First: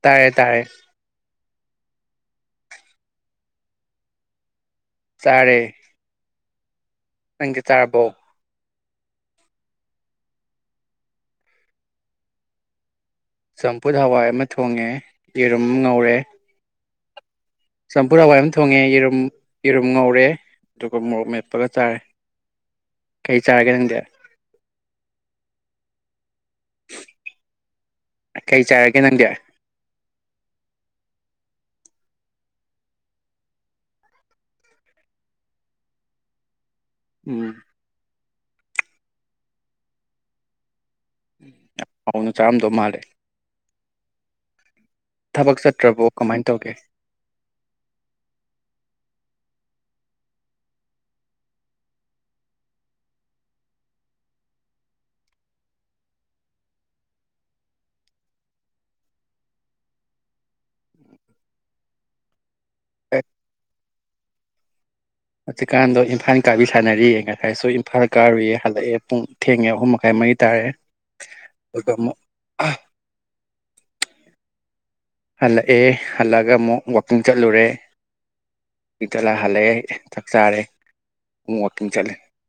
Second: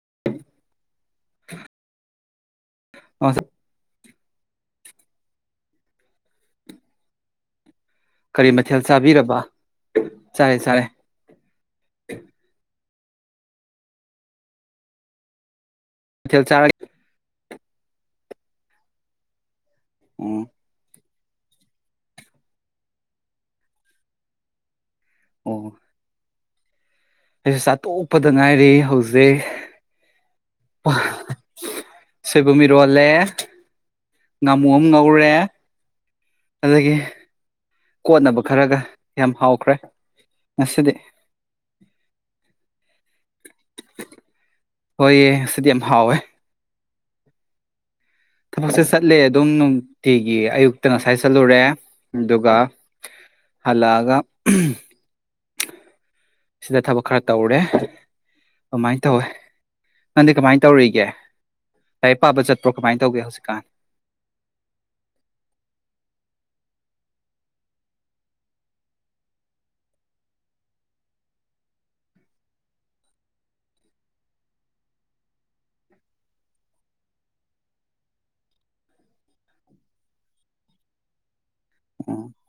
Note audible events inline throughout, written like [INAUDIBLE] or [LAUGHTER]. ꯇꯥꯔꯦ ꯇꯥꯔꯦ ꯑ ꯆꯔꯦ [UNINTELLIGIBLE] ꯆꯥꯔꯕꯣ ꯊꯦꯜ ꯆꯥꯕꯤꯔꯕ ꯆꯔꯦ ꯆꯔꯦ ꯆꯝꯐꯨꯠ ꯍꯋꯥꯏ ꯑꯃ ꯊꯣꯡꯉꯦ ꯌꯦꯔꯨꯝ ꯝ ꯉꯧꯔꯦ ꯃꯊꯦꯜ ꯆꯥꯔ ꯆꯝꯐꯨꯠ ꯍꯥꯋꯥꯏ ꯑꯃ ꯊꯣꯡꯉꯦ ꯌꯦꯔꯨꯝ ꯌꯦꯔꯨꯝ ꯉꯧꯔꯦ ꯑꯣ ꯑꯗꯨꯒ ꯃꯣꯔꯣꯛ ꯃꯦꯠꯄꯒ ꯆꯥꯔꯦ ꯀꯩ ꯆꯥꯔꯒꯦ ꯅꯪꯗꯤ ꯑꯣ ꯑꯩꯁꯨ ꯆꯥꯇꯣꯛꯄꯗ ꯀꯩ ꯉꯥꯏꯔꯤ ꯆꯥꯔꯒꯦ ꯅꯪꯗꯤ ꯍꯧꯖꯤꯛ ꯁꯨꯏꯕꯨꯝ ꯏꯔꯣꯜꯂꯦ ꯉꯥꯃꯨ ꯑꯃ ꯉꯧꯔꯦ ꯑꯗꯒꯤ ꯎꯝ ꯀꯣꯠꯅꯕ ꯈꯔꯒ ꯌꯥꯝ ꯍꯥꯎꯈ꯭ꯔꯦ ꯉꯁꯤꯗꯤ ꯍꯥꯎꯅꯥ ꯆꯥꯔꯝꯗꯣ ꯃꯥꯂꯦ ꯍꯣꯏꯌꯦ ꯊꯕꯛ ꯉꯁꯤꯗꯤ ꯌꯥꯝ ꯆꯠꯇ꯭ꯔꯕꯣ ꯍꯥꯎꯋꯦ ꯀꯃꯥꯏꯅ ꯇꯧꯒꯦ ꯊꯕꯛꯁꯦ ꯆꯠꯂꯦ ꯑꯗꯨꯝ ꯅꯨꯡꯇꯤꯒꯤ ꯑꯌꯨꯛꯇ ꯉꯁꯥꯏ ꯆꯠꯂꯨꯔꯦ ꯑꯗꯨꯒ ꯍꯜꯂꯛꯑꯒ ꯎꯝ ꯁꯤꯗ ꯊꯕꯛ ꯈꯔ ꯇꯧꯔꯦ ꯑꯗꯨꯃꯥꯏꯅ ꯇꯧꯋꯦ ꯅꯪꯗꯤ ꯀꯃꯥꯏꯅ ꯇꯧꯔꯤꯒꯦ ꯂꯥꯏꯔꯤꯛ ꯄꯥꯕ ꯆꯠ ꯑ꯭ꯔꯣ ꯀꯃꯥꯏꯅ ꯇꯧꯒꯦ ꯍꯧꯖꯤꯛꯀꯥꯟ ꯑꯗꯨꯖꯤꯛꯀꯥꯟꯗꯣ ꯏꯝꯐꯥꯜ ꯀꯥꯕꯤ ꯁꯥꯟꯅꯔꯤꯌꯦ ꯉꯁꯥꯏꯁꯨ ꯏꯝꯐꯥꯜ ꯀꯥꯔꯨꯏꯌꯦ ꯍꯜꯂꯛ! ¡! ꯟ [INAUDIBLE] ꯑꯦ ꯄꯨꯡ ꯊꯦꯡꯉꯦ ꯑꯍꯨꯝ ꯃꯈꯥꯏ ꯃꯔꯤ ꯇꯥꯔꯑꯦ ꯑꯗꯨꯒ ꯑꯃꯨꯛ ꯍꯜꯂꯛꯑꯦ ꯍꯜꯂꯛꯒ ꯑꯃꯨꯛ ꯋꯀꯤꯡ ꯆꯠꯂꯨꯔꯦ ꯀꯤꯡ ꯆꯠꯂꯒ ꯍꯜꯂꯛꯑꯦ ꯆꯥꯛ ꯆꯥꯔꯦ ꯋꯥꯋꯀꯤꯡ ꯆꯠꯂꯤ ꯑꯣ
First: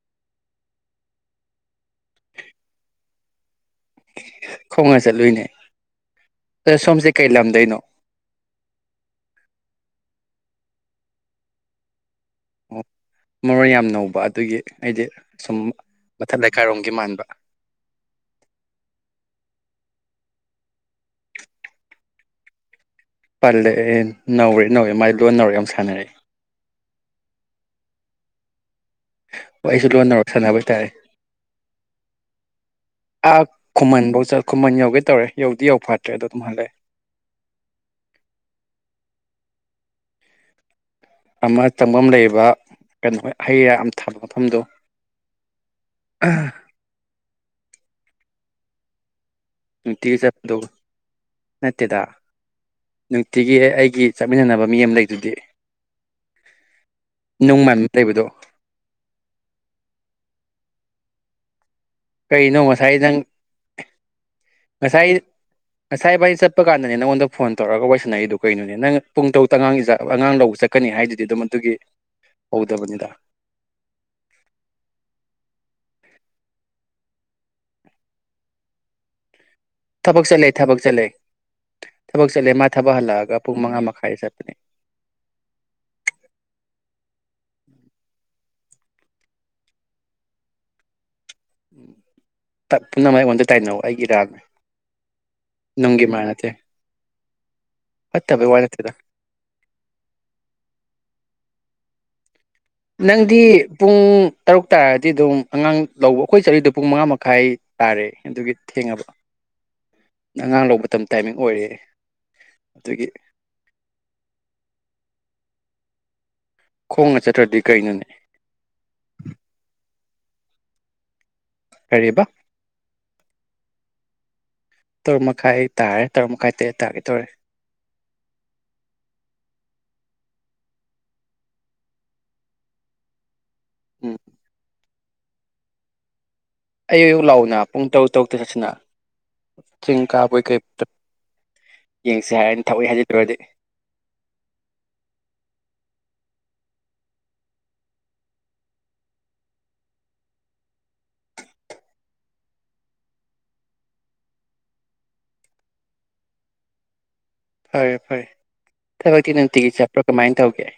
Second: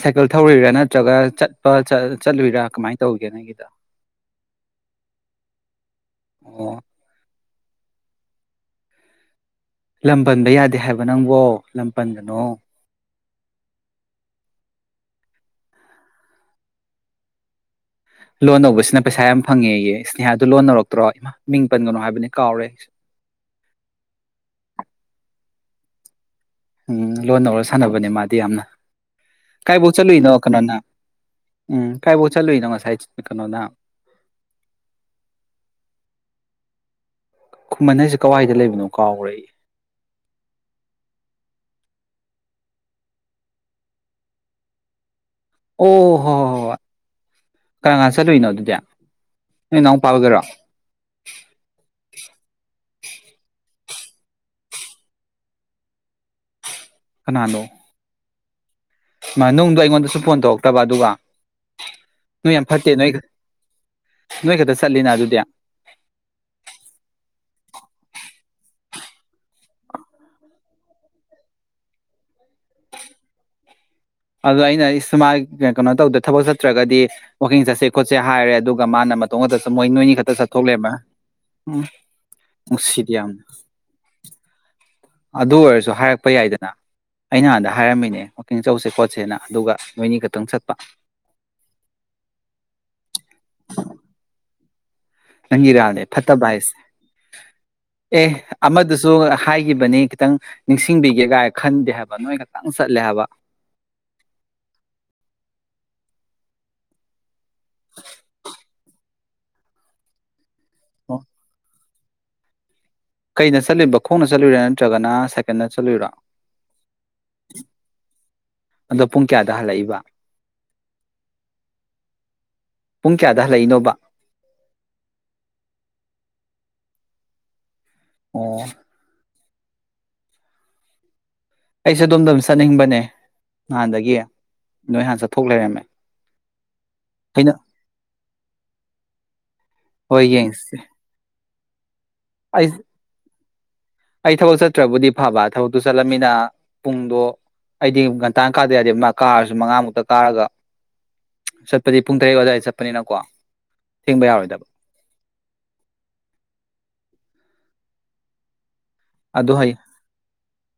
ꯁꯥꯏꯀꯜ ꯊꯧꯔꯔꯤꯔꯥ ꯅꯠꯇ꯭ꯔꯒ ꯆꯠꯄ ꯆꯠꯂꯨꯔꯥ ꯀꯃꯥꯏꯅ ꯇꯧꯒꯦ ꯅꯪꯒꯤꯗ ꯈꯧꯉ ꯆꯠꯂꯨꯅꯦ ꯑꯣ ꯁꯣꯝꯁꯦ ꯀꯩ ꯂꯗꯣꯏꯩꯅꯣ [UNINTELLIGIBLE] ꯂꯝ ꯄꯟꯕ ꯌꯥꯗꯦ ꯍꯥꯏꯕ ꯅꯪꯕꯣ ꯂꯝ ꯄꯗꯅꯣ ꯃꯔꯣꯏ ꯌꯥꯝ ꯅꯧꯕ ꯑꯗꯨꯒꯤ ꯑꯩꯗꯤ ꯁꯨꯝ ꯃꯊꯠ ꯂꯩꯀꯥꯏꯔꯣꯝꯒꯤ ꯃꯥꯟꯕ ꯂꯣꯟ ꯂꯧꯕꯁꯤꯅ ꯄꯩꯁꯥ ꯌꯥꯝ ꯐꯪꯉꯦꯌꯦ ꯏꯁꯅꯦꯍꯥꯗꯨ ꯂꯣꯟ ꯅꯧꯔꯛꯇ꯭ꯔꯣ ꯏꯃꯥ ꯃꯤꯡ ꯄꯟꯒꯅꯣ ꯍꯥꯏꯕꯅꯦ ꯀꯥꯎꯔꯦ ꯄꯜꯂꯦ ꯑꯦ ꯅꯧꯔꯦ ꯅꯧꯋꯦ ꯃꯥꯏ ꯂꯣꯟ ꯅꯧꯔꯦ ꯌꯥꯝ ꯁꯥꯟꯅꯔꯛꯑꯦ ꯎꯝ ꯂꯣꯟꯅ ꯑꯣꯔꯒ ꯁꯥꯟꯅꯕꯅꯦ ꯃꯥꯗꯤ ꯌꯥꯝꯅ ꯍ ꯑꯩꯁꯨ ꯀꯥꯏꯕꯧ ꯂꯣꯟꯅꯧꯔꯛ ꯆꯠꯂꯨꯏꯅꯣ ꯁꯥꯟꯅꯕ ꯀꯩꯅꯣꯅ ꯍꯥꯏꯇꯥꯔꯦ ꯎꯝ ꯀꯥꯏꯕꯧ ꯆꯠꯂꯨꯏꯅꯣ ꯉꯁꯥꯏ ꯑꯥ ꯀꯩꯅꯣꯅ ꯈꯨꯃꯟ ꯐꯧꯠ ꯈꯨꯃꯟ ꯌꯧꯒꯦ ꯇꯧꯔꯦ ꯌꯧꯗꯤ ꯌꯧ ꯐꯥꯠꯇ꯭ꯔꯦ ꯑꯗꯣ ꯑꯗꯨꯝ ꯍꯜꯂꯛꯑꯦ ꯈꯨꯃꯟ ꯍꯥꯏꯁꯦ ꯀꯗꯥꯏꯗ ꯂꯩꯕꯅꯣ ꯀꯥꯎꯈ꯭ꯔ ꯑꯃ ꯆꯪꯐꯝ ꯂꯩꯕ ꯀꯩꯅꯣ ꯍꯩ ꯑꯃ ꯊꯥꯕ ꯃꯐꯝꯗꯣ ꯑꯣ ꯍꯣ ꯍꯣ ꯀꯔ ꯀ ꯆꯠꯂꯨꯏꯅꯣ ꯑꯗꯨꯗꯤ ꯅꯣꯏ ꯅꯨꯡꯇꯤꯒꯤ ꯏꯅꯥꯎꯄꯥꯒꯤꯔꯣ ꯆꯠꯄꯗ ꯅꯠꯇꯦꯗ ꯅꯨꯡꯇꯤꯒꯤ ꯑꯩ ꯒꯤ ꯆꯠꯃꯤꯟꯅꯅꯕ ꯃꯤ ꯑꯃ ꯂꯩꯗꯨꯗꯤ ꯀꯅꯥꯅꯣ ꯅꯣꯡꯃ ꯂꯩꯕꯗꯣ ꯅꯨꯡꯗꯣ ꯑꯩꯉꯣꯟꯗꯁꯨ ꯐꯣꯟ ꯇꯧꯔꯛꯇꯕ ꯑꯗꯨꯒ ꯅꯣꯏ ꯀꯩꯅꯣ ꯌꯥꯝ ꯐꯠꯇꯦ ꯉꯁꯥꯏ ꯅꯣꯏ ꯅꯪ ꯅꯣꯏ ꯈꯛꯇ ꯉꯁꯥꯏ ꯆꯠꯂꯤꯅ ꯑꯗꯨꯗꯤ ꯉꯁꯥꯏ ꯥꯏ ꯆꯠꯄ ꯀꯥꯟꯗꯅꯦ ꯅꯪꯉꯣꯟꯗ ꯐꯣꯟ ꯇꯧꯔꯛꯑꯒ ꯋꯥꯔꯤꯏꯁꯟꯅꯛꯏꯗꯨ ꯀꯩꯅꯣꯅꯦ ꯅꯪ ꯄꯨꯡ ꯇꯔꯨꯛꯛꯇ ꯑꯉꯥꯡꯒꯤ ꯑꯉꯥꯡ ꯂꯧꯕ ꯆꯠꯀꯅꯤ ꯍꯥꯏꯗꯨꯗꯤ ꯑꯗꯨꯝ ꯑꯗꯨꯒꯤ ꯍꯧꯗꯕꯅꯤꯗ ꯑꯗꯣ ꯑꯩꯅ ꯁꯨꯃꯥꯏ ꯀꯩꯅꯣ ꯇꯧꯗ ꯊꯕꯛ ꯆꯠꯇ꯭ꯔꯒꯗꯤ ꯋꯥꯛꯀꯤꯡ ꯆꯠꯁꯦ ꯈꯣꯠꯁꯦ ꯍꯥꯏꯔꯦ ꯑꯗꯨꯒ ꯃꯥꯅ ꯃꯇꯨꯡꯗ ꯊꯕꯛ ꯆꯠꯂꯦ ꯊꯕꯛ ꯆꯠꯂꯦ ꯎꯝ ꯊꯕꯛ ꯆꯠꯂꯦ ꯃꯥ ꯊꯕꯛ ꯅꯨꯡꯁꯤꯗꯦ ꯍꯜꯂꯛꯑꯒ ꯌꯥꯝꯅ ꯄꯨꯡ ꯃꯉꯥ ꯃꯈꯥꯏꯗ ꯆꯠꯄꯅꯦ ꯑꯗꯨ ꯑꯣꯏꯔꯁꯨ ꯍꯥꯏꯔꯛꯄ ꯌꯥꯏꯗꯅ ꯑꯩ ꯅꯍꯥꯟꯗ ꯍꯥꯏꯔꯝꯃꯤꯅꯦ ꯋꯥꯛꯀꯤꯡ ꯆꯧꯁꯦ ꯈꯣꯠꯁꯦꯅ ꯑꯗꯨꯒ ꯅꯣꯏꯅꯤ ꯈꯛꯇꯪ ꯆꯠꯄ ꯎ ꯄꯨꯝꯅꯃꯛ ꯑꯩꯉꯣꯟꯗ ꯇꯥꯏꯅꯧ ꯑꯩꯒꯤ ꯏꯔꯥꯡꯅꯦ ꯅꯪꯒꯤꯔꯥꯜꯅꯦ ꯐꯠꯇꯕ ꯍꯥꯏꯁꯦ ꯑꯦ ꯐꯠꯇꯕꯩ ꯋꯥ ꯅꯠꯇꯦꯗ ꯑꯃꯗꯨꯁꯨ ꯍꯥꯏꯈꯤꯕꯅꯤ ꯈꯤꯇꯪ ꯅꯤꯡꯁꯤꯡꯕꯤꯒꯦꯒꯥꯏ ꯈꯥꯟꯗꯦ ꯍꯥꯏꯕ ꯅ ꯅꯪꯗꯤ ꯄꯨꯡ ꯇꯔꯨꯛ ꯇꯥꯔꯗꯤ ꯑꯗꯨꯝ ꯑꯉꯥꯡ ꯂꯧꯕ ꯑꯩꯈꯣꯏ ꯆꯔꯤꯗ ꯄꯨꯡ ꯃꯉꯥ ꯃꯈꯥꯏ ꯇꯥꯔꯦ ꯀꯒꯤ ꯊꯦꯡꯉꯕ ꯑꯉꯥꯡ ꯂꯧꯕ ꯃꯇꯝ ꯇꯥꯏꯃꯤꯡ ꯑꯣꯏꯔ ꯀꯩꯗ ꯆꯠꯂꯤꯕ ꯈꯣꯡꯅ ꯆꯠꯂꯨꯔꯥ ꯅꯠꯇ꯭ꯔꯒꯅ ꯁꯥꯏꯀꯜꯗ ꯆꯂꯔ ꯈꯣꯡꯅ ꯆꯠꯇ꯭ꯔꯗꯤ ꯀꯩꯅꯣꯅꯦ ꯑꯗꯣ ꯄꯨꯡ ꯀꯌꯥꯗ ꯍꯜꯂꯛꯏꯕ ꯀꯔꯤꯕ ꯄꯨꯡ ꯀꯌꯥꯗ ꯍꯜꯂꯛꯏꯅꯣ ꯕꯥ ꯇꯔꯨꯛ ꯃꯈꯥꯏ ꯇꯥꯔꯦ ꯇꯔꯨꯛ ꯃꯈꯥꯏ ꯇꯔꯦꯠ ꯇꯥꯒꯦ ꯇꯧꯔꯦ ꯑꯣ ꯑꯩꯁꯦ ꯑꯗꯣꯝꯗ ꯑꯗꯨꯝ ꯆꯠꯅꯤꯡꯕꯅꯦ ꯎꯝ ꯅꯗꯒꯌꯥ ꯅꯣꯏ ꯍꯥꯟ ꯆꯠꯊꯣꯛ ꯂꯩꯔꯝꯃꯦ ꯑꯌꯨꯛ ꯑꯌꯨꯛ ꯑꯩꯅ ꯂꯥꯎꯅ ꯄꯨꯡ ꯇꯔꯨꯛ ꯇꯔꯨꯛꯇ ꯆꯠꯁꯤꯅ ꯆꯤꯡ ꯍꯣꯏ ꯀꯥꯕꯒꯤ ꯀꯩ ꯌꯦꯡꯁꯦ ꯌꯦꯡꯁꯤ ꯍꯥꯏꯔꯅꯤ ꯑꯩ ꯊꯕꯛꯏ ꯍꯥꯏꯖꯠꯇꯧꯨꯔꯗꯤ ꯑꯩ ꯊꯕꯛ ꯆꯠꯇ꯭ꯔꯕꯨꯗꯤ ꯐꯕ ꯊꯕꯛꯇꯨ ꯆꯠꯂꯝꯃꯤꯅ ꯄꯨꯡꯗꯣ ꯑꯩꯗꯤ ꯟꯇ ꯀꯥꯗ ꯌꯥꯗꯦ ꯃꯥ ꯀꯥꯔꯁꯨ ꯃꯉꯥꯃꯨꯛꯇ ꯀꯥꯔꯒ ꯆꯠꯄꯗꯤ ꯄꯨꯡ ꯇꯔꯦꯠ ꯑꯗꯨꯋꯥꯏꯗ ꯆꯠꯄꯅꯤꯅꯀꯣ ꯊꯤꯡꯕ ꯌꯥꯔꯣꯏꯗꯕ ꯐꯔꯦ ꯐꯔꯦ ꯇ ꯅ ꯑꯗꯣ ꯍꯌꯦꯡ ꯇꯦꯄ꯭ꯔꯝꯥꯏꯟ ꯇ ꯦ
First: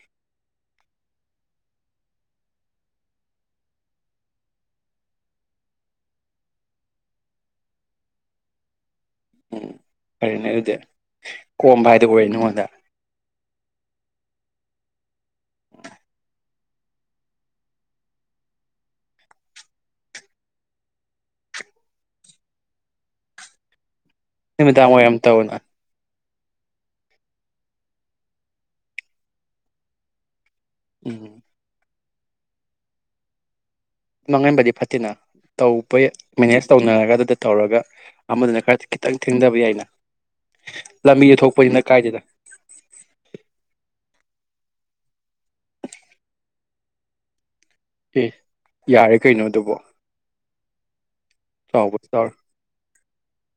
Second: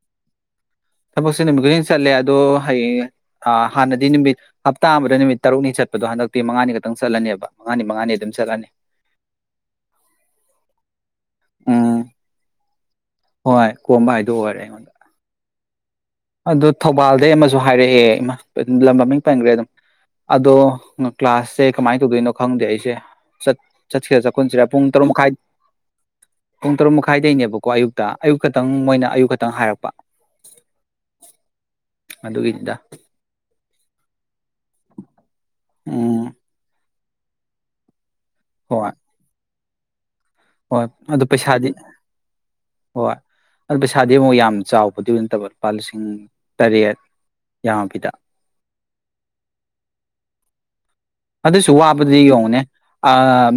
ꯊꯕꯛꯁꯦ ꯅꯨꯃꯤꯠ ꯈꯨꯗꯤꯡ ꯆꯠꯂꯦ ꯑꯗꯣ ꯍꯌꯦꯡ ꯍꯥꯟꯅꯗꯤ ꯅꯨꯃꯤꯠ ꯍꯞꯇꯥ ꯑꯃꯗ ꯅꯨꯃꯤꯠ ꯇꯔꯨꯛꯅꯤ ꯆꯠꯄꯗꯣ ꯍꯟꯗꯛꯇꯤ ꯃꯉꯥꯅꯤ ꯈꯛꯇꯪ ꯆꯠꯂꯅꯦꯕ ꯃꯉꯥꯅꯤ ꯃꯉꯥꯅꯤ ꯑꯗꯨꯝ ꯆꯠꯂꯅꯤ ꯎꯝ ꯐꯔꯅꯦ ꯑꯗꯨꯗꯤ ꯀꯣꯝꯕ ꯎꯝ ꯍꯥꯏꯗꯣ ꯑꯣꯏꯔꯦ ꯅꯉꯣꯟꯗ ꯍꯣꯏ ꯀꯣꯝꯕ ꯍꯥꯏꯗꯣ ꯑꯣꯏꯔꯦ ꯑꯩꯉꯣꯟꯗ [UNINTELLIGIBLE] ꯑꯗꯨꯗ ꯊꯧꯕꯥꯜꯗꯩ ꯑꯃꯁꯨ ꯍꯥꯏꯔꯛꯑꯦ ꯂꯝ ꯃꯃꯤꯡ ꯄꯟꯈ꯭ꯔꯦ ꯑꯗꯨꯝ ꯑꯗꯣ ꯀ꯭ꯂꯥꯁꯁꯦ ꯀꯃꯥꯏꯅ ꯇꯧꯗꯣꯏꯅꯣ ꯈꯪꯗꯦ ꯑꯩꯁꯦꯠ ꯆꯠꯁꯤꯔꯦ ꯆꯠꯈꯁꯤꯔꯦ ꯄꯨꯡ ꯅꯨꯃꯤꯗꯥꯡ ꯇꯔꯨꯛ ꯋꯥꯏꯔꯝ ꯃꯈꯥꯏ ꯇꯧꯅ ꯄꯨꯡ ꯇꯔꯨꯛ ꯃꯈꯥꯏꯗꯒꯤꯅꯦꯕꯀꯣ ꯑꯌꯨꯛꯇ ꯑꯌꯨꯛ ꯈꯛꯇꯪ ꯃꯣꯏꯅ ꯑꯌꯨꯛ ꯈꯛꯇꯪ ꯍꯥꯏꯔꯛꯄ ꯎꯝ ꯑꯗꯨꯒꯤ ꯃꯥꯡꯍꯟꯕꯗꯤ ꯐꯠꯇꯦꯅ ꯇꯧꯕ ꯎꯝ ꯃꯦꯅꯦꯖ ꯇꯧꯅꯔꯒ ꯑꯗꯨꯗ ꯇꯧꯔꯒ ꯑꯃꯗꯨꯅ ꯈꯔꯗꯤ ꯍꯣꯏ ꯈꯤꯇꯪ ꯊꯦꯡꯊꯕ ꯌꯥꯏꯅ ꯍꯣꯏ ꯑꯗꯨ ꯂꯝꯕꯤꯗ ꯄꯩꯁꯥꯗꯤ ꯊꯣꯛꯄꯅꯤꯅ ꯀꯥꯏꯗꯦꯗ ꯍꯣꯏ ꯑꯗꯨ ꯄꯩꯁ ꯏꯁꯥꯗꯤ ꯑꯃꯨꯛ ꯌꯥꯝ ꯆꯥꯎꯕꯗꯤ ꯑꯣꯏꯅ ꯅꯠꯇꯕ ꯂꯨꯄꯥ ꯂꯤꯁꯤꯡ ꯇꯔꯦꯠ ꯌꯥꯝꯃꯕꯤꯗ ꯑꯦ ꯌꯥꯔꯦ ꯀꯩꯅꯣ ꯑꯗꯨꯕꯣ ꯑꯗꯨꯁꯨ ꯋꯥꯕꯗꯤ ꯌꯦꯡꯉꯅꯦ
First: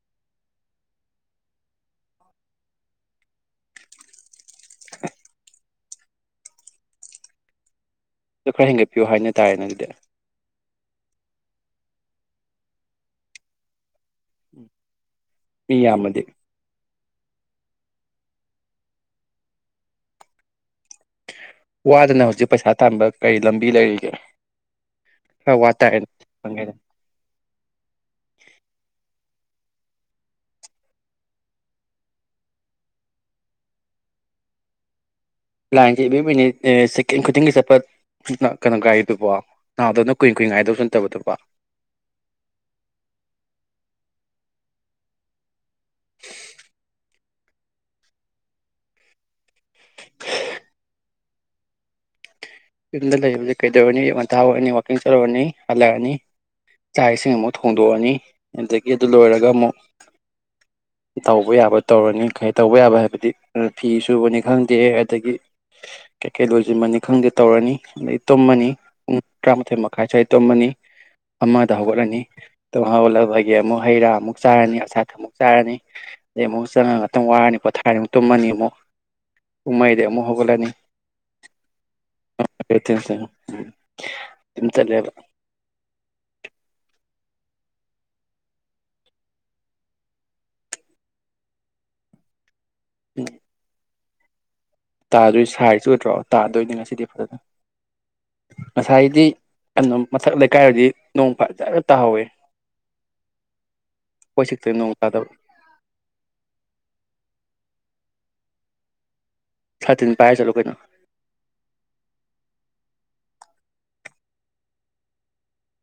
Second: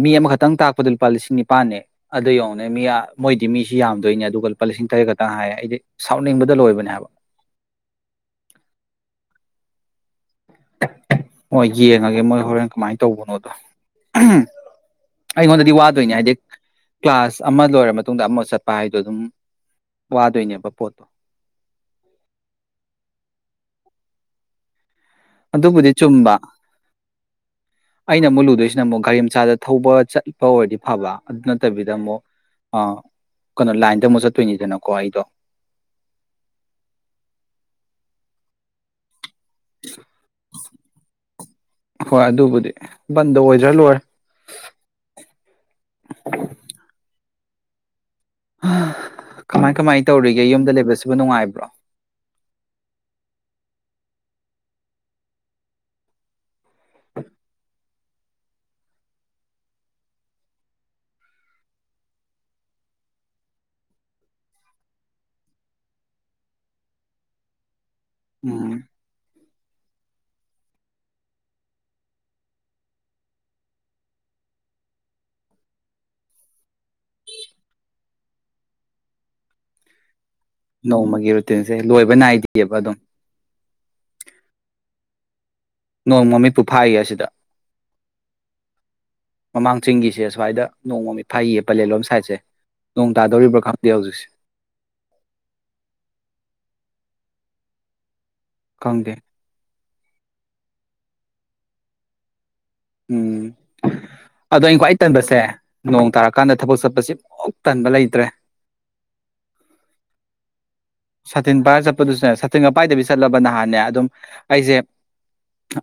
ꯃꯤ ꯑꯃꯈꯛꯇꯪ ꯇꯥꯛ ꯂ ꯂꯨꯄꯥ ꯂꯤꯁꯤꯡ ꯅꯤꯄꯥꯥꯟꯅꯦ ꯑꯗꯨ ꯌꯧꯅꯦ ꯃꯤ ꯃꯣꯏꯗꯤ ꯃꯤꯁꯤ ꯌꯥꯝꯗꯣꯏꯅꯦ ꯑꯗꯨꯒ ꯂꯨꯄꯥ ꯂꯤꯁꯤꯡ ꯇꯔꯦꯠ ꯈꯛꯇꯪ ꯍꯥꯏꯌꯦ ꯑꯩꯗꯤ ꯁꯥꯎꯅꯤꯡꯕꯗ ꯂꯣꯏꯕꯅꯦ ꯍꯥꯏꯕ ꯑꯗꯨ ꯈꯔ ꯍꯦꯟꯒꯠꯄꯤꯌꯨ ꯍꯥꯏꯅ ꯇꯥꯔꯦꯅꯦ ꯑꯗꯨꯗ ꯍꯣꯏ ꯌꯦꯡꯉꯒꯦ ꯃꯣꯏ ꯍꯣꯔꯦꯟ ꯀꯃꯥꯏꯅ ꯇꯧꯕꯅꯣꯗꯣ ꯑꯩꯉꯣꯟꯗꯗꯤ ꯃꯤ ꯋꯥꯗꯣꯏꯅꯦ ꯌꯥꯝꯃꯗꯤ ꯍꯥꯏꯗꯤ ꯀ꯭ꯂꯥꯁ ꯑꯃ ꯂꯣꯏꯔ ꯃꯇꯨꯡꯗ ꯑꯃ ꯆꯠꯄ ꯍꯥꯏꯗꯣ ꯑꯗꯨꯝ ꯋꯥꯗꯣꯏꯅꯦꯕ ꯄꯣꯠꯇꯣ ꯋꯥꯗꯅ ꯍꯧꯖꯤꯛ ꯄꯩꯁꯥ ꯇꯥꯟꯕ ꯀꯩ ꯂ ꯂꯝꯕꯤ ꯂꯩꯔꯤꯒꯦ ꯈꯔ ꯋꯥ ꯑꯗꯨꯕꯨꯗꯤ ꯇꯥꯔꯦꯅꯦ ꯆꯨꯝꯕ ꯑꯩꯅ ꯑꯃꯨꯛ ꯂꯨꯗꯣꯏꯁꯤꯅ ꯑꯃꯨꯛ ꯒꯥꯔꯤ ꯏꯁꯆꯥꯗ ꯊꯧꯕ ꯆꯠꯄ ꯑꯣꯏꯔꯗꯤ ꯐꯕ ꯑꯗꯨ ꯅꯠꯇꯕꯤꯗ ꯑꯃꯨꯛ ꯀꯩꯅꯣ ꯂꯥꯏꯟꯗ ꯑꯃꯨꯛ ꯆꯠꯇꯣꯏꯅꯤꯗꯅꯀꯣ ꯑꯩꯗꯣ ꯂꯥꯏꯟꯁꯦ ꯑꯦꯕ꯭ꯔꯤ ꯃꯤꯅꯤꯠ ꯁꯦꯀꯦꯟ ꯈꯨꯗꯤꯡꯒꯤ ꯆꯠꯄ ꯀꯩꯅꯣ ꯒꯥꯔꯤꯗꯨꯕꯣ ꯅꯍꯥꯟꯗꯧꯅ ꯀꯨꯏ ꯀꯨꯏ ꯉꯥꯏꯗꯧꯁꯨ ꯅꯠꯇꯕꯗꯨꯕ ꯍꯣꯏ ꯑꯗꯨꯕꯨꯗꯤ ꯕꯟꯗ ꯑꯣꯏꯗ꯭ꯔꯥ ꯂꯣꯏꯔꯦ [UNINTELLIGIBLE] ꯀꯃꯥꯏ ꯀꯃꯥꯏ ꯇꯧꯔꯤꯒꯦ ꯌꯨꯝꯗ ꯂꯩꯕꯁꯤꯕꯨ ꯅꯨꯡꯉꯥꯏꯕ꯭ꯔꯣ ꯌꯨꯝꯗ ꯂꯩꯗꯤ ꯀꯩꯗꯧꯔꯅꯤ ꯌ ꯉꯟꯊꯥ ꯑꯣꯏꯔꯅꯤ ꯋꯥꯛꯀꯤꯡ ꯆꯠꯔꯨꯔꯅꯤ ꯍꯜꯂꯛꯑꯅꯤ ꯆꯥꯏꯁꯤꯃ ꯍꯨ ꯂꯣꯛꯑꯅꯤ ꯑꯗꯨꯗꯒꯤ ꯑꯗꯨ ꯂꯣꯏꯔꯒ ꯑꯃꯨꯛ ꯇꯧꯕ ꯌꯥꯕ ꯇꯧꯔꯅꯤ ꯀ ꯇꯧꯕ ꯌꯥꯕ ꯍꯥꯏꯕꯗꯤ ꯐꯤ ꯁꯨꯕꯅꯤ ꯈꯪꯗꯦ ꯑꯗꯒꯤ ꯀꯩ ꯀꯩ ꯂꯣꯏꯁꯤꯟꯕꯅꯤ ꯈꯪꯗꯦ ꯇꯧꯔꯅꯤ ꯑꯗꯩ ꯇꯣꯝꯃꯅꯤ ꯎꯝ ꯄꯨꯡ ꯇꯔꯥꯃꯥꯊꯣꯏꯃ ꯈꯥꯏ ꯁ꯭ꯋꯥꯏꯗ ꯇꯨꯝꯃꯅꯤ ꯑꯃꯗ ꯍꯧꯒꯠꯂꯅꯤ ꯍꯧꯒꯠꯂꯕꯗꯒꯤ ꯑꯃꯨꯛ ꯍꯩꯔꯥ ꯑꯃꯨꯛ ꯆꯥꯔꯅꯤ ꯑꯁꯥꯊ ꯑꯃꯨꯛ ꯆꯥꯔꯅꯤ ꯑꯗꯩ ꯑꯃꯨꯛ ꯆꯪꯉ ꯉꯥꯛꯇꯪ ꯋꯥꯔꯅꯤ ꯄꯣꯊꯥꯔꯔꯤꯃꯨꯛ ꯇꯨꯝꯃꯅꯤ ꯑꯃꯨꯛ ꯀꯨꯝꯃꯩꯗꯩ ꯑꯃꯨꯛ ꯍꯧ ꯅꯣꯡꯃꯒꯤ ꯔꯨꯇꯤꯟꯁꯦ ꯂꯣꯏꯕ ꯅꯥꯏꯗꯦ ꯑꯣꯏ ꯊꯁꯤ ꯗ ꯅꯣꯡ ꯃꯃꯤꯠꯄꯨ ꯐꯥꯏꯌꯦ ꯑꯁꯤꯗ ꯃꯃꯥꯡ ꯆꯤꯡꯒꯤꯁꯦ ꯁꯁ꯭ꯋꯥꯏꯗ ꯅꯣꯡ ꯃꯃꯤꯠ ꯐꯥꯏꯌꯦ ꯄꯂꯦꯟꯂꯣꯝ ꯁꯥꯏꯠꯁꯦ ꯅꯣꯡ ꯇꯥꯗꯧꯔꯤꯕ꯭ꯔꯥ ꯈꯪ ꯌꯥꯎꯖꯛꯁꯦ ꯇꯥꯗꯣꯏ ꯁꯥꯏꯖ ꯑꯣꯏꯗ꯭ꯔꯣ ꯇꯥꯗꯣꯏꯅꯦ ꯉꯁꯤꯗꯤ ꯐꯖꯅ ꯉꯁꯥꯏ ꯈꯪꯗꯦ ꯏꯗꯤ ꯑꯗꯨ ꯃꯊꯛ ꯂꯩꯀꯥꯏꯔꯗꯤ ꯅꯣꯡ ꯐꯖꯒ ꯇꯥꯍꯧꯋꯤ ꯎꯝ ꯑꯗꯣ ꯁꯤꯛꯇ ꯑ ꯅꯣꯡ ꯈ꯭ꯋꯥꯏ ꯇꯥꯗꯕ ꯇꯟꯕꯁꯦ ꯅꯣꯡ ꯇꯥꯔꯀꯥꯟꯗ ꯊꯕꯛ ꯆꯠꯄꯁꯤ ꯇꯟꯕ ꯂꯩꯇ꯭ꯔꯦ ꯁꯥꯇ ꯄꯥꯏꯔ ꯆꯠꯂꯣ ꯀꯩꯅꯣ ꯁꯇꯤꯟ ꯚꯔꯥ ꯆꯠꯄꯗꯨꯁꯨꯅꯦ ꯁꯥꯇꯤꯟ ꯉꯄꯥꯏꯗꯕꯤ ꯆꯠꯂꯕ ꯅꯍꯥꯟꯅꯦ ꯑꯗꯨꯝ ꯑꯩꯁꯦ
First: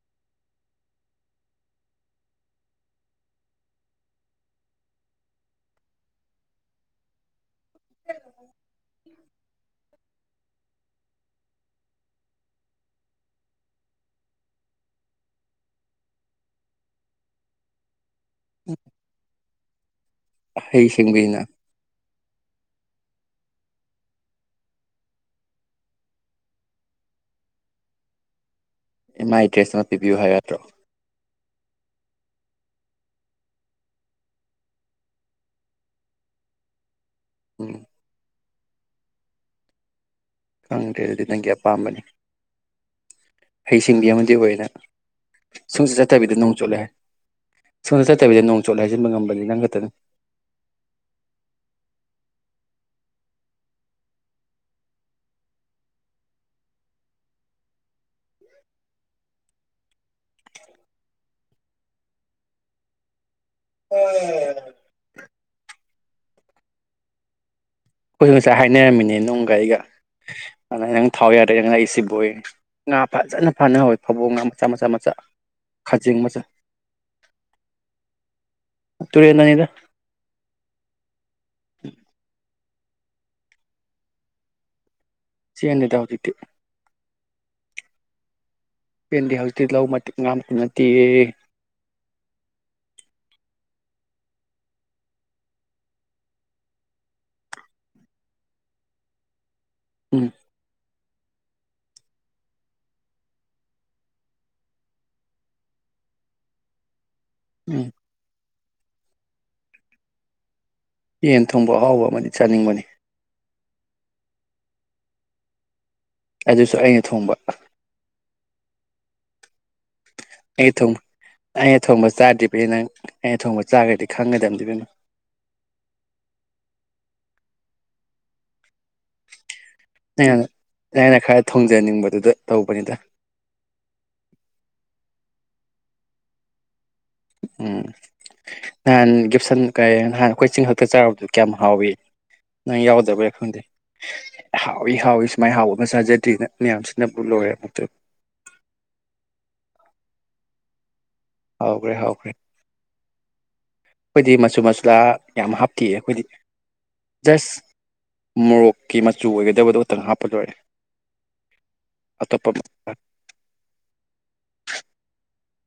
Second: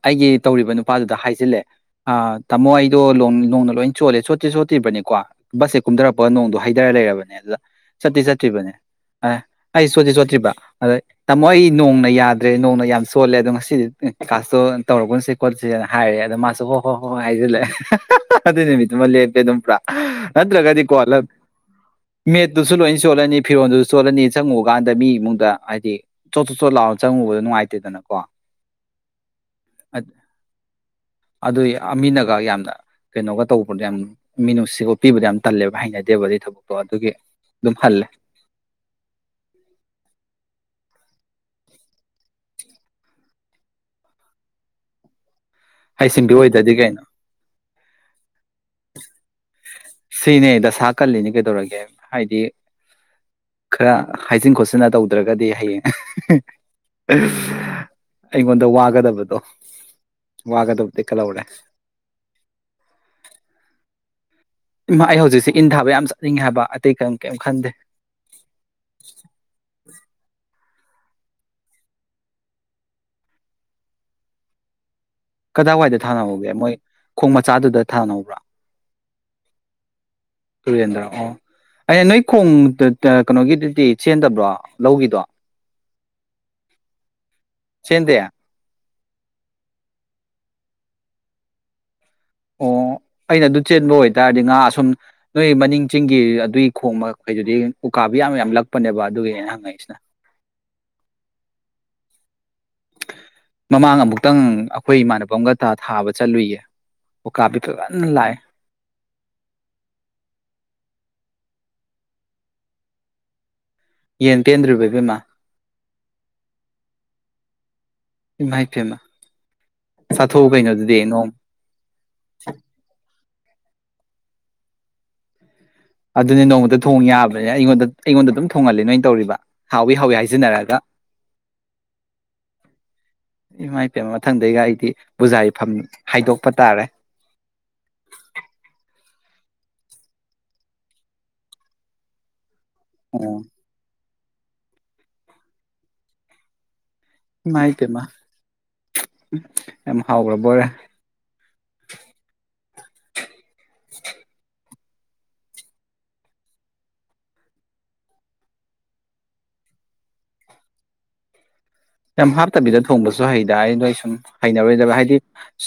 ꯑꯩꯒꯤ ꯇꯧꯔꯤꯕ ꯅꯨꯄꯥꯗꯨꯗ ꯍꯥꯏꯖꯤꯜꯂꯦ ꯇꯥꯃꯣ ꯑꯩꯗꯣ ꯅꯣꯡꯅ ꯂꯣꯏ ꯆꯣꯜꯂꯦ ꯁꯣꯠꯇ꯭ꯔꯤ ꯁꯣꯠꯇ꯭ꯔꯤꯕꯅꯤꯀꯣ ꯕꯁꯁꯦ ꯀꯨꯝꯊꯔꯛꯄꯒ ꯅꯣꯡꯗꯣ ꯍꯩꯊꯔ ꯂꯩꯔꯕꯅꯦ ꯑꯗꯨꯗ ꯁꯇꯤ ꯁꯇ꯭ꯔꯤꯕꯅꯦ ꯑ ꯆꯣꯠꯇ꯭ꯔꯤꯕ ꯑꯗꯣ ꯇꯥꯃꯣ ꯑꯩ ꯅꯣꯡꯅ ꯌꯥꯗ꯭ꯔꯦ ꯅꯣꯡꯅ ꯌꯥꯝ ꯆꯣꯜꯂꯦ ꯑꯗꯣ ꯉꯁꯤꯗꯤ ꯀꯀꯥꯁꯇꯣ ꯇꯧꯔꯒꯨꯅꯁꯤ ꯈꯣꯠꯁꯦꯅ ꯍꯥꯏꯔꯦ ꯑꯗꯣ ꯃꯥꯁꯨ ꯍꯣꯏ ꯍꯣꯏ ꯍꯣꯏ ꯍꯣꯏ ꯍꯥꯏꯁꯤꯜꯂꯛꯦ ꯑꯗꯨ ꯅꯨꯃꯤꯠꯇꯨꯃ ꯂꯦꯞꯄꯦ ꯑꯗꯨꯝ ꯄꯨꯔꯥ ꯅꯠꯇ꯭ꯔꯒꯗꯤ ꯍꯩ ꯀꯣꯜꯂ ꯁꯤꯡꯕꯤꯅ ꯃꯦꯠꯇꯨꯁꯨ ꯂꯣꯏꯅ ꯁꯣꯜꯂꯅꯤ ꯐꯤꯔꯣꯟꯗꯨꯁꯨ ꯁꯣꯜꯂꯅꯤ ꯆꯪꯉꯨꯀꯥꯟꯗ ꯃꯤ ꯏꯃꯨꯡꯗ ꯍꯥꯏꯗꯤ ꯆꯣꯠ ꯆꯣꯠ ꯆꯣꯠ ꯂꯥꯎꯅ ꯆꯪꯉꯨꯕꯗ ꯅꯨꯡꯉꯥꯏꯇꯦꯗꯅꯀꯣ ꯃꯥꯏ ꯏꯇ꯭ꯔꯦꯁ ꯑꯃ ꯄꯤꯕꯤꯌꯨ ꯍꯥꯏꯒꯗ꯭ꯔꯣ ꯑꯗꯨ ꯃꯤꯅꯒ ꯌꯥꯝꯅ ꯀꯩꯅꯣꯒ ꯇꯧꯕꯗꯣ ꯌꯥꯝ ꯃꯤ ꯅꯨꯡꯁꯤꯒꯣꯄꯤꯕꯗ ꯌꯥꯝ ꯇꯜꯂꯦꯕ ꯍꯩꯅꯗꯦꯕ ꯑꯗꯨ ꯊꯕꯛꯇꯣ ꯑꯗꯨꯒꯤ ꯎꯝ ꯑꯗꯨꯝ ꯐꯜꯦ [UNINTELLIGIBLE] ꯈꯅꯨꯡꯊꯦꯜ ꯅꯪꯒꯤ ꯑꯄꯥꯝꯕꯅꯤ ꯍꯩꯁꯤꯡꯕꯤ ꯑꯃꯗꯤ ꯑꯣꯏꯅ ꯍꯩꯁꯤꯡꯗꯨ ꯑꯣꯏꯗꯗꯤ ꯀꯩꯅꯣ ꯁꯣꯝ ꯆꯠꯇꯗ ꯅꯣꯡ ꯆꯣꯠ ꯍꯥꯏꯩꯟ ꯉꯝꯃꯤ ꯁꯤꯅꯦ ꯗꯁꯥ ꯀꯜꯂꯤꯅꯦ ꯀꯩꯗꯧꯔꯒꯦ ꯍꯥꯏꯗꯤ ꯈꯔ ꯍꯥꯏꯖꯤꯟ ꯈꯣꯠꯆꯤꯟꯅ ꯇꯧꯗ꯭ꯔꯒꯗꯤ ꯍꯌꯦꯡ ꯑꯩꯉꯣꯟꯗ ꯋꯥꯒꯗꯕꯗꯣ ꯋꯥꯒꯗꯕꯗꯤ ꯀꯜꯍꯧꯔꯦ ꯎꯝ ꯏꯃꯥ ꯑꯩ ꯍꯧꯖꯤꯛꯁꯦ ꯏꯟ ꯊꯥꯕ ꯌꯥꯝ ꯆꯠꯅꯤꯡꯉꯦ ꯍꯥꯏꯕ ꯑꯇꯩ ꯀꯔꯤꯝ ꯀꯔꯤꯝ ꯈꯟꯗꯦ ꯑꯩꯈꯣꯏ ꯉꯁꯥꯏ ꯍꯥꯏꯅꯔꯝꯃꯤꯅꯦ ꯅꯨꯡꯒ ꯑꯩꯒ ꯑꯗꯨꯗ ꯅꯪ ꯊꯥꯎ ꯌꯥꯔꯗꯦ ꯅꯪ ꯂꯥꯛꯏꯁꯤꯕꯣꯏ ꯉꯥ ꯐꯖꯅ ꯐꯅꯍꯧꯣꯏ ꯐꯕꯣꯛ ꯉꯥ ꯃꯆꯥ ꯃꯆꯥ ꯃꯆꯥ ꯀꯗꯥꯏꯋꯥꯏꯗ ꯈꯥꯖꯤꯡ ꯃꯆꯥ ꯊꯥꯅꯍꯧꯒꯦ ꯃꯣꯏ ꯈꯣꯡ ꯃꯆꯥꯗꯨꯗ ꯊꯥꯅꯧꯕ꯭ꯔꯥ ꯇꯨꯔꯤ ꯌꯦꯅꯅꯤꯗ ꯁꯨꯔꯦꯟꯗ꯭ꯔ ꯑꯣ ꯑꯩꯅ ꯅꯣꯏ ꯈꯣꯡ ꯀꯩꯅꯣꯒꯤꯗꯨꯗꯤ ꯆꯦꯟꯗꯕ꯭ꯔꯣ ꯂꯧꯒꯤꯗꯣ ꯁꯤꯟꯗ ꯍꯖꯤꯇ ꯆꯊꯌꯥ ꯄꯦꯟꯗꯤ ꯍꯧꯖꯤꯛꯇꯤ ꯂꯧ ꯃꯇꯤꯛ ꯉꯥꯝꯇꯨꯅꯠꯇꯦꯔ ꯑꯣ ꯑꯩꯅ ꯑꯗꯨ ꯆꯦꯟꯕ ꯑꯣꯏꯇꯥꯔꯗꯤ ꯉꯥ ꯑꯁꯨꯝ ꯅꯣꯏ ꯃꯅꯤꯡ ꯆꯤꯡꯒꯤ ꯑꯗꯨꯏ ꯈꯣꯡꯕꯈꯩꯗꯨꯗꯤ ꯎꯀꯥꯕꯤ ꯌꯥꯝ ꯌꯥꯝ ꯂꯛꯄꯅꯦꯕ ꯑꯗꯨꯒꯤꯅ ꯍꯪꯉꯛꯏ ꯎꯝ ꯃꯃꯥꯡ ꯑꯃꯨꯛꯇꯪ ꯑꯩꯈꯣꯏ ꯏꯃꯥꯟꯅꯕ ꯑꯃꯒ ꯊꯥꯕ ꯆꯠꯂꯨꯏꯌꯦ ꯑꯣ ꯀꯥꯕꯤ ꯇ ꯎꯝ ꯂꯑ ꯌꯦꯟ ꯊꯣꯡꯕ ꯑꯍꯥꯎꯕ ꯑꯃꯗꯤ ꯆꯥꯅꯤꯡꯕꯅꯤ ꯌꯦꯟ ꯇꯗꯨꯕꯕꯤꯃ ꯑꯗꯨꯁꯨ ꯑꯩꯅ ꯊꯣꯡꯕ ꯃꯥꯏꯇꯦ ꯑꯃ ꯑꯩ ꯊ ꯑꯩꯅ ꯊꯣꯡꯕꯁꯨ ꯆꯥꯗ꯭ ꯄ ꯅꯪ ꯑꯩꯅ ꯊꯣꯡꯕ ꯆꯥꯈ꯭ꯔꯗꯤ ꯈꯪꯒꯗꯕꯗꯤꯕꯅꯣ ꯑꯗꯨꯅꯦ ꯅꯣꯡꯃꯗ ꯊꯣꯡ ꯌꯥꯕꯅꯤꯅ ꯑꯩꯉꯣꯟꯗ ꯑꯩꯉꯣꯟꯗ ꯑꯗꯨꯝ ꯊꯣꯡꯍꯜꯂꯤ ꯅꯪꯅ ꯅꯪꯅ ꯈꯔ ꯊꯣꯡꯖꯅꯤꯡꯕꯗꯨꯗ ꯇꯧꯕꯅꯤꯗ ꯏ ꯃ ꯐꯝ ꯍꯥꯏꯗꯣꯛꯄ ꯇꯥꯔꯦ ꯎꯝ ꯅꯍꯥꯟ ꯒꯤꯞꯁꯟ ꯀꯩ ꯅꯍꯥꯟ ꯑꯩꯈꯣꯏ ꯆꯤꯡꯊꯛꯇ ꯆꯥꯨꯔꯕꯗꯨ ꯀꯌꯥꯝ ꯍꯥꯎꯏꯤ ꯅꯪ ꯌꯥꯎꯗꯕ ꯌꯥ ꯑꯣ ꯈꯪꯗꯦ ꯍꯥꯎꯏ ꯍꯥꯎꯏ ꯁꯨꯃꯥꯏꯅ ꯍꯥꯎꯕ ꯑꯃ ꯆꯥꯖꯗ꯭ꯔꯤꯅ ꯃꯌꯥꯝꯁꯤ ꯃꯥꯥꯏ ꯇꯃ ꯌꯥꯝ ꯍꯥꯎꯕ꯭ꯔ ꯕꯣꯔꯦ ꯍꯥꯎꯈ꯭ꯔꯦ ꯍꯥꯎꯈ꯭ꯔꯦ ꯑꯩꯈꯣꯏꯗꯤ ꯃꯆꯨ ꯃꯆꯨ ꯆꯥ ꯌꯥꯝ ꯍꯥꯞꯇꯦꯌꯦ ꯑꯩꯈꯣꯏꯗꯤ ꯖꯁ ꯃꯣꯔꯣꯛꯀꯤ ꯃꯆꯨ ꯑꯣꯏꯒꯗꯕꯗꯣ ꯈꯇꯪ ꯍꯥꯞꯄ ꯂꯣꯏꯔꯦ ꯌꯥꯝ ꯑꯇꯣꯞꯄ ꯍꯥꯞꯇꯕꯤꯗ ꯊꯣꯡꯕꯁꯨ ꯍꯩꯗꯗꯣ ꯑꯩ ꯁꯨꯝ ꯍꯩꯅꯔꯣꯏꯗꯕ ꯍꯥꯏꯗꯤ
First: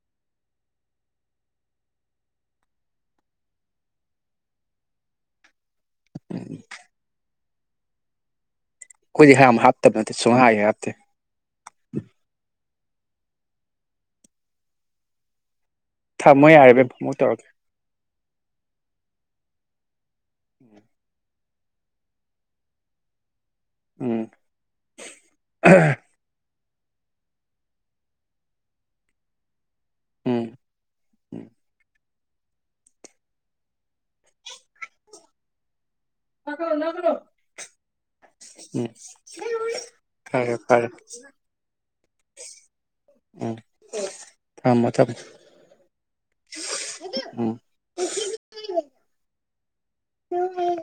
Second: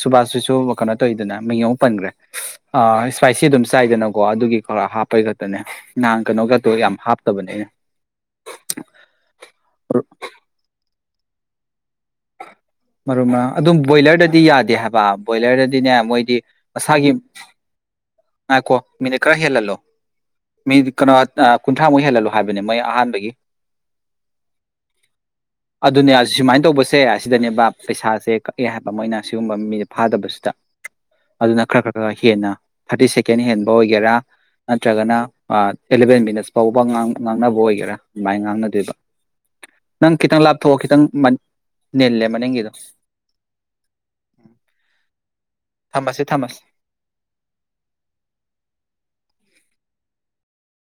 ꯁꯨꯕꯥꯁꯁꯤꯁꯨ ꯀꯩꯅꯣ ꯇꯧꯋꯤꯗꯅ ꯃꯤꯡꯧ ꯄꯟꯈ꯭ꯔꯦ ꯏꯁꯄꯥꯏꯁꯤ ꯑꯗꯨꯝ ꯆꯥꯏꯗꯅꯀꯣ ꯑꯗꯨꯒꯤ ꯈꯔ ꯍꯥꯞꯄꯩ ꯈꯛꯇꯅꯦ ꯅꯍꯥꯡ ꯑꯩꯈꯣꯏꯗꯤ ꯀꯩꯅꯣꯒꯗꯣ ꯌꯥꯝ ꯍꯥꯞꯇꯕꯅꯦ ꯑꯩꯅ ꯀꯣꯏ ꯍꯥꯏ ꯍꯥꯇ ꯁꯨꯉ ꯍꯥ ꯃꯔꯨ ꯃꯔꯥꯡ ꯑꯗꯨꯝ ꯕꯣꯏꯂꯔꯗꯗꯤ ꯌꯥꯗꯦ ꯍꯥꯏꯕ ꯕꯣꯏꯂꯔꯗꯗꯤ ꯗꯤꯅꯦ ꯃꯣꯏꯗꯤ ꯊꯝꯃꯣ ꯌꯥꯔꯦ ꯏꯕꯦꯝ ꯃꯁꯥꯒꯤ ꯑꯃꯨꯛ ꯇꯧꯔꯛꯀꯦ ꯀꯣ ꯃꯤꯅꯤꯠ ꯀ ꯍꯂꯂꯣ ꯃꯤ ꯀꯩꯅꯣ ꯀꯨꯟꯊ꯭ꯔꯥꯃꯨꯛ ꯍꯦꯜꯍꯜꯂꯨ ꯍꯥꯏꯕꯅꯦ ꯃꯣꯏ ꯑꯍꯥꯟꯕꯒꯤ ꯎꯝ ꯑꯗꯨꯅꯦ ꯁꯨꯃꯥꯏꯅ ꯇꯧꯕꯁ ꯁꯦ ꯑꯁꯤꯗꯅꯦꯕ ꯄꯩꯁꯥꯁꯦ ꯀꯛꯑꯦ ꯍꯥꯏꯕ ꯑꯃꯣꯏꯅ ꯁꯤꯒꯨꯝꯕ ꯃꯤꯦ ꯎꯝ ꯎꯝ ꯐꯥꯗꯕꯁꯤꯗ ꯑꯗꯨꯅ ꯈꯔ ꯈꯔ ꯍꯦꯟꯅ ꯊꯥꯔꯇꯤ ꯁꯦꯀꯦꯟ ꯍꯦꯟꯕ ꯑꯣꯏꯒꯦꯔꯥ ꯅꯠꯇ꯭ꯔꯒꯅ ꯑꯦꯂꯚꯦꯟ ꯃꯤꯅꯠꯁ ꯐꯥꯎꯕ ꯉꯥꯡꯅꯕ ꯑꯣꯏꯒꯦꯔꯥ ꯑꯗꯨꯃꯥꯏꯅ ꯎꯝ ꯉꯥꯡꯅꯗꯣꯏꯕ ꯅꯪ ꯈꯤꯇꯪ ꯐꯔꯦ ꯂꯥꯞꯊꯣꯛꯑꯣ ꯐꯔꯦ ꯈꯤꯇꯪ ꯏ ꯂꯩꯦ ꯃꯅꯦꯒꯤꯗꯣ ꯎꯝ ꯊꯝꯃꯣ ꯊꯝꯃꯣ ꯊꯝꯝꯕꯁꯤꯦ ꯊꯝꯃꯁꯤ ꯎ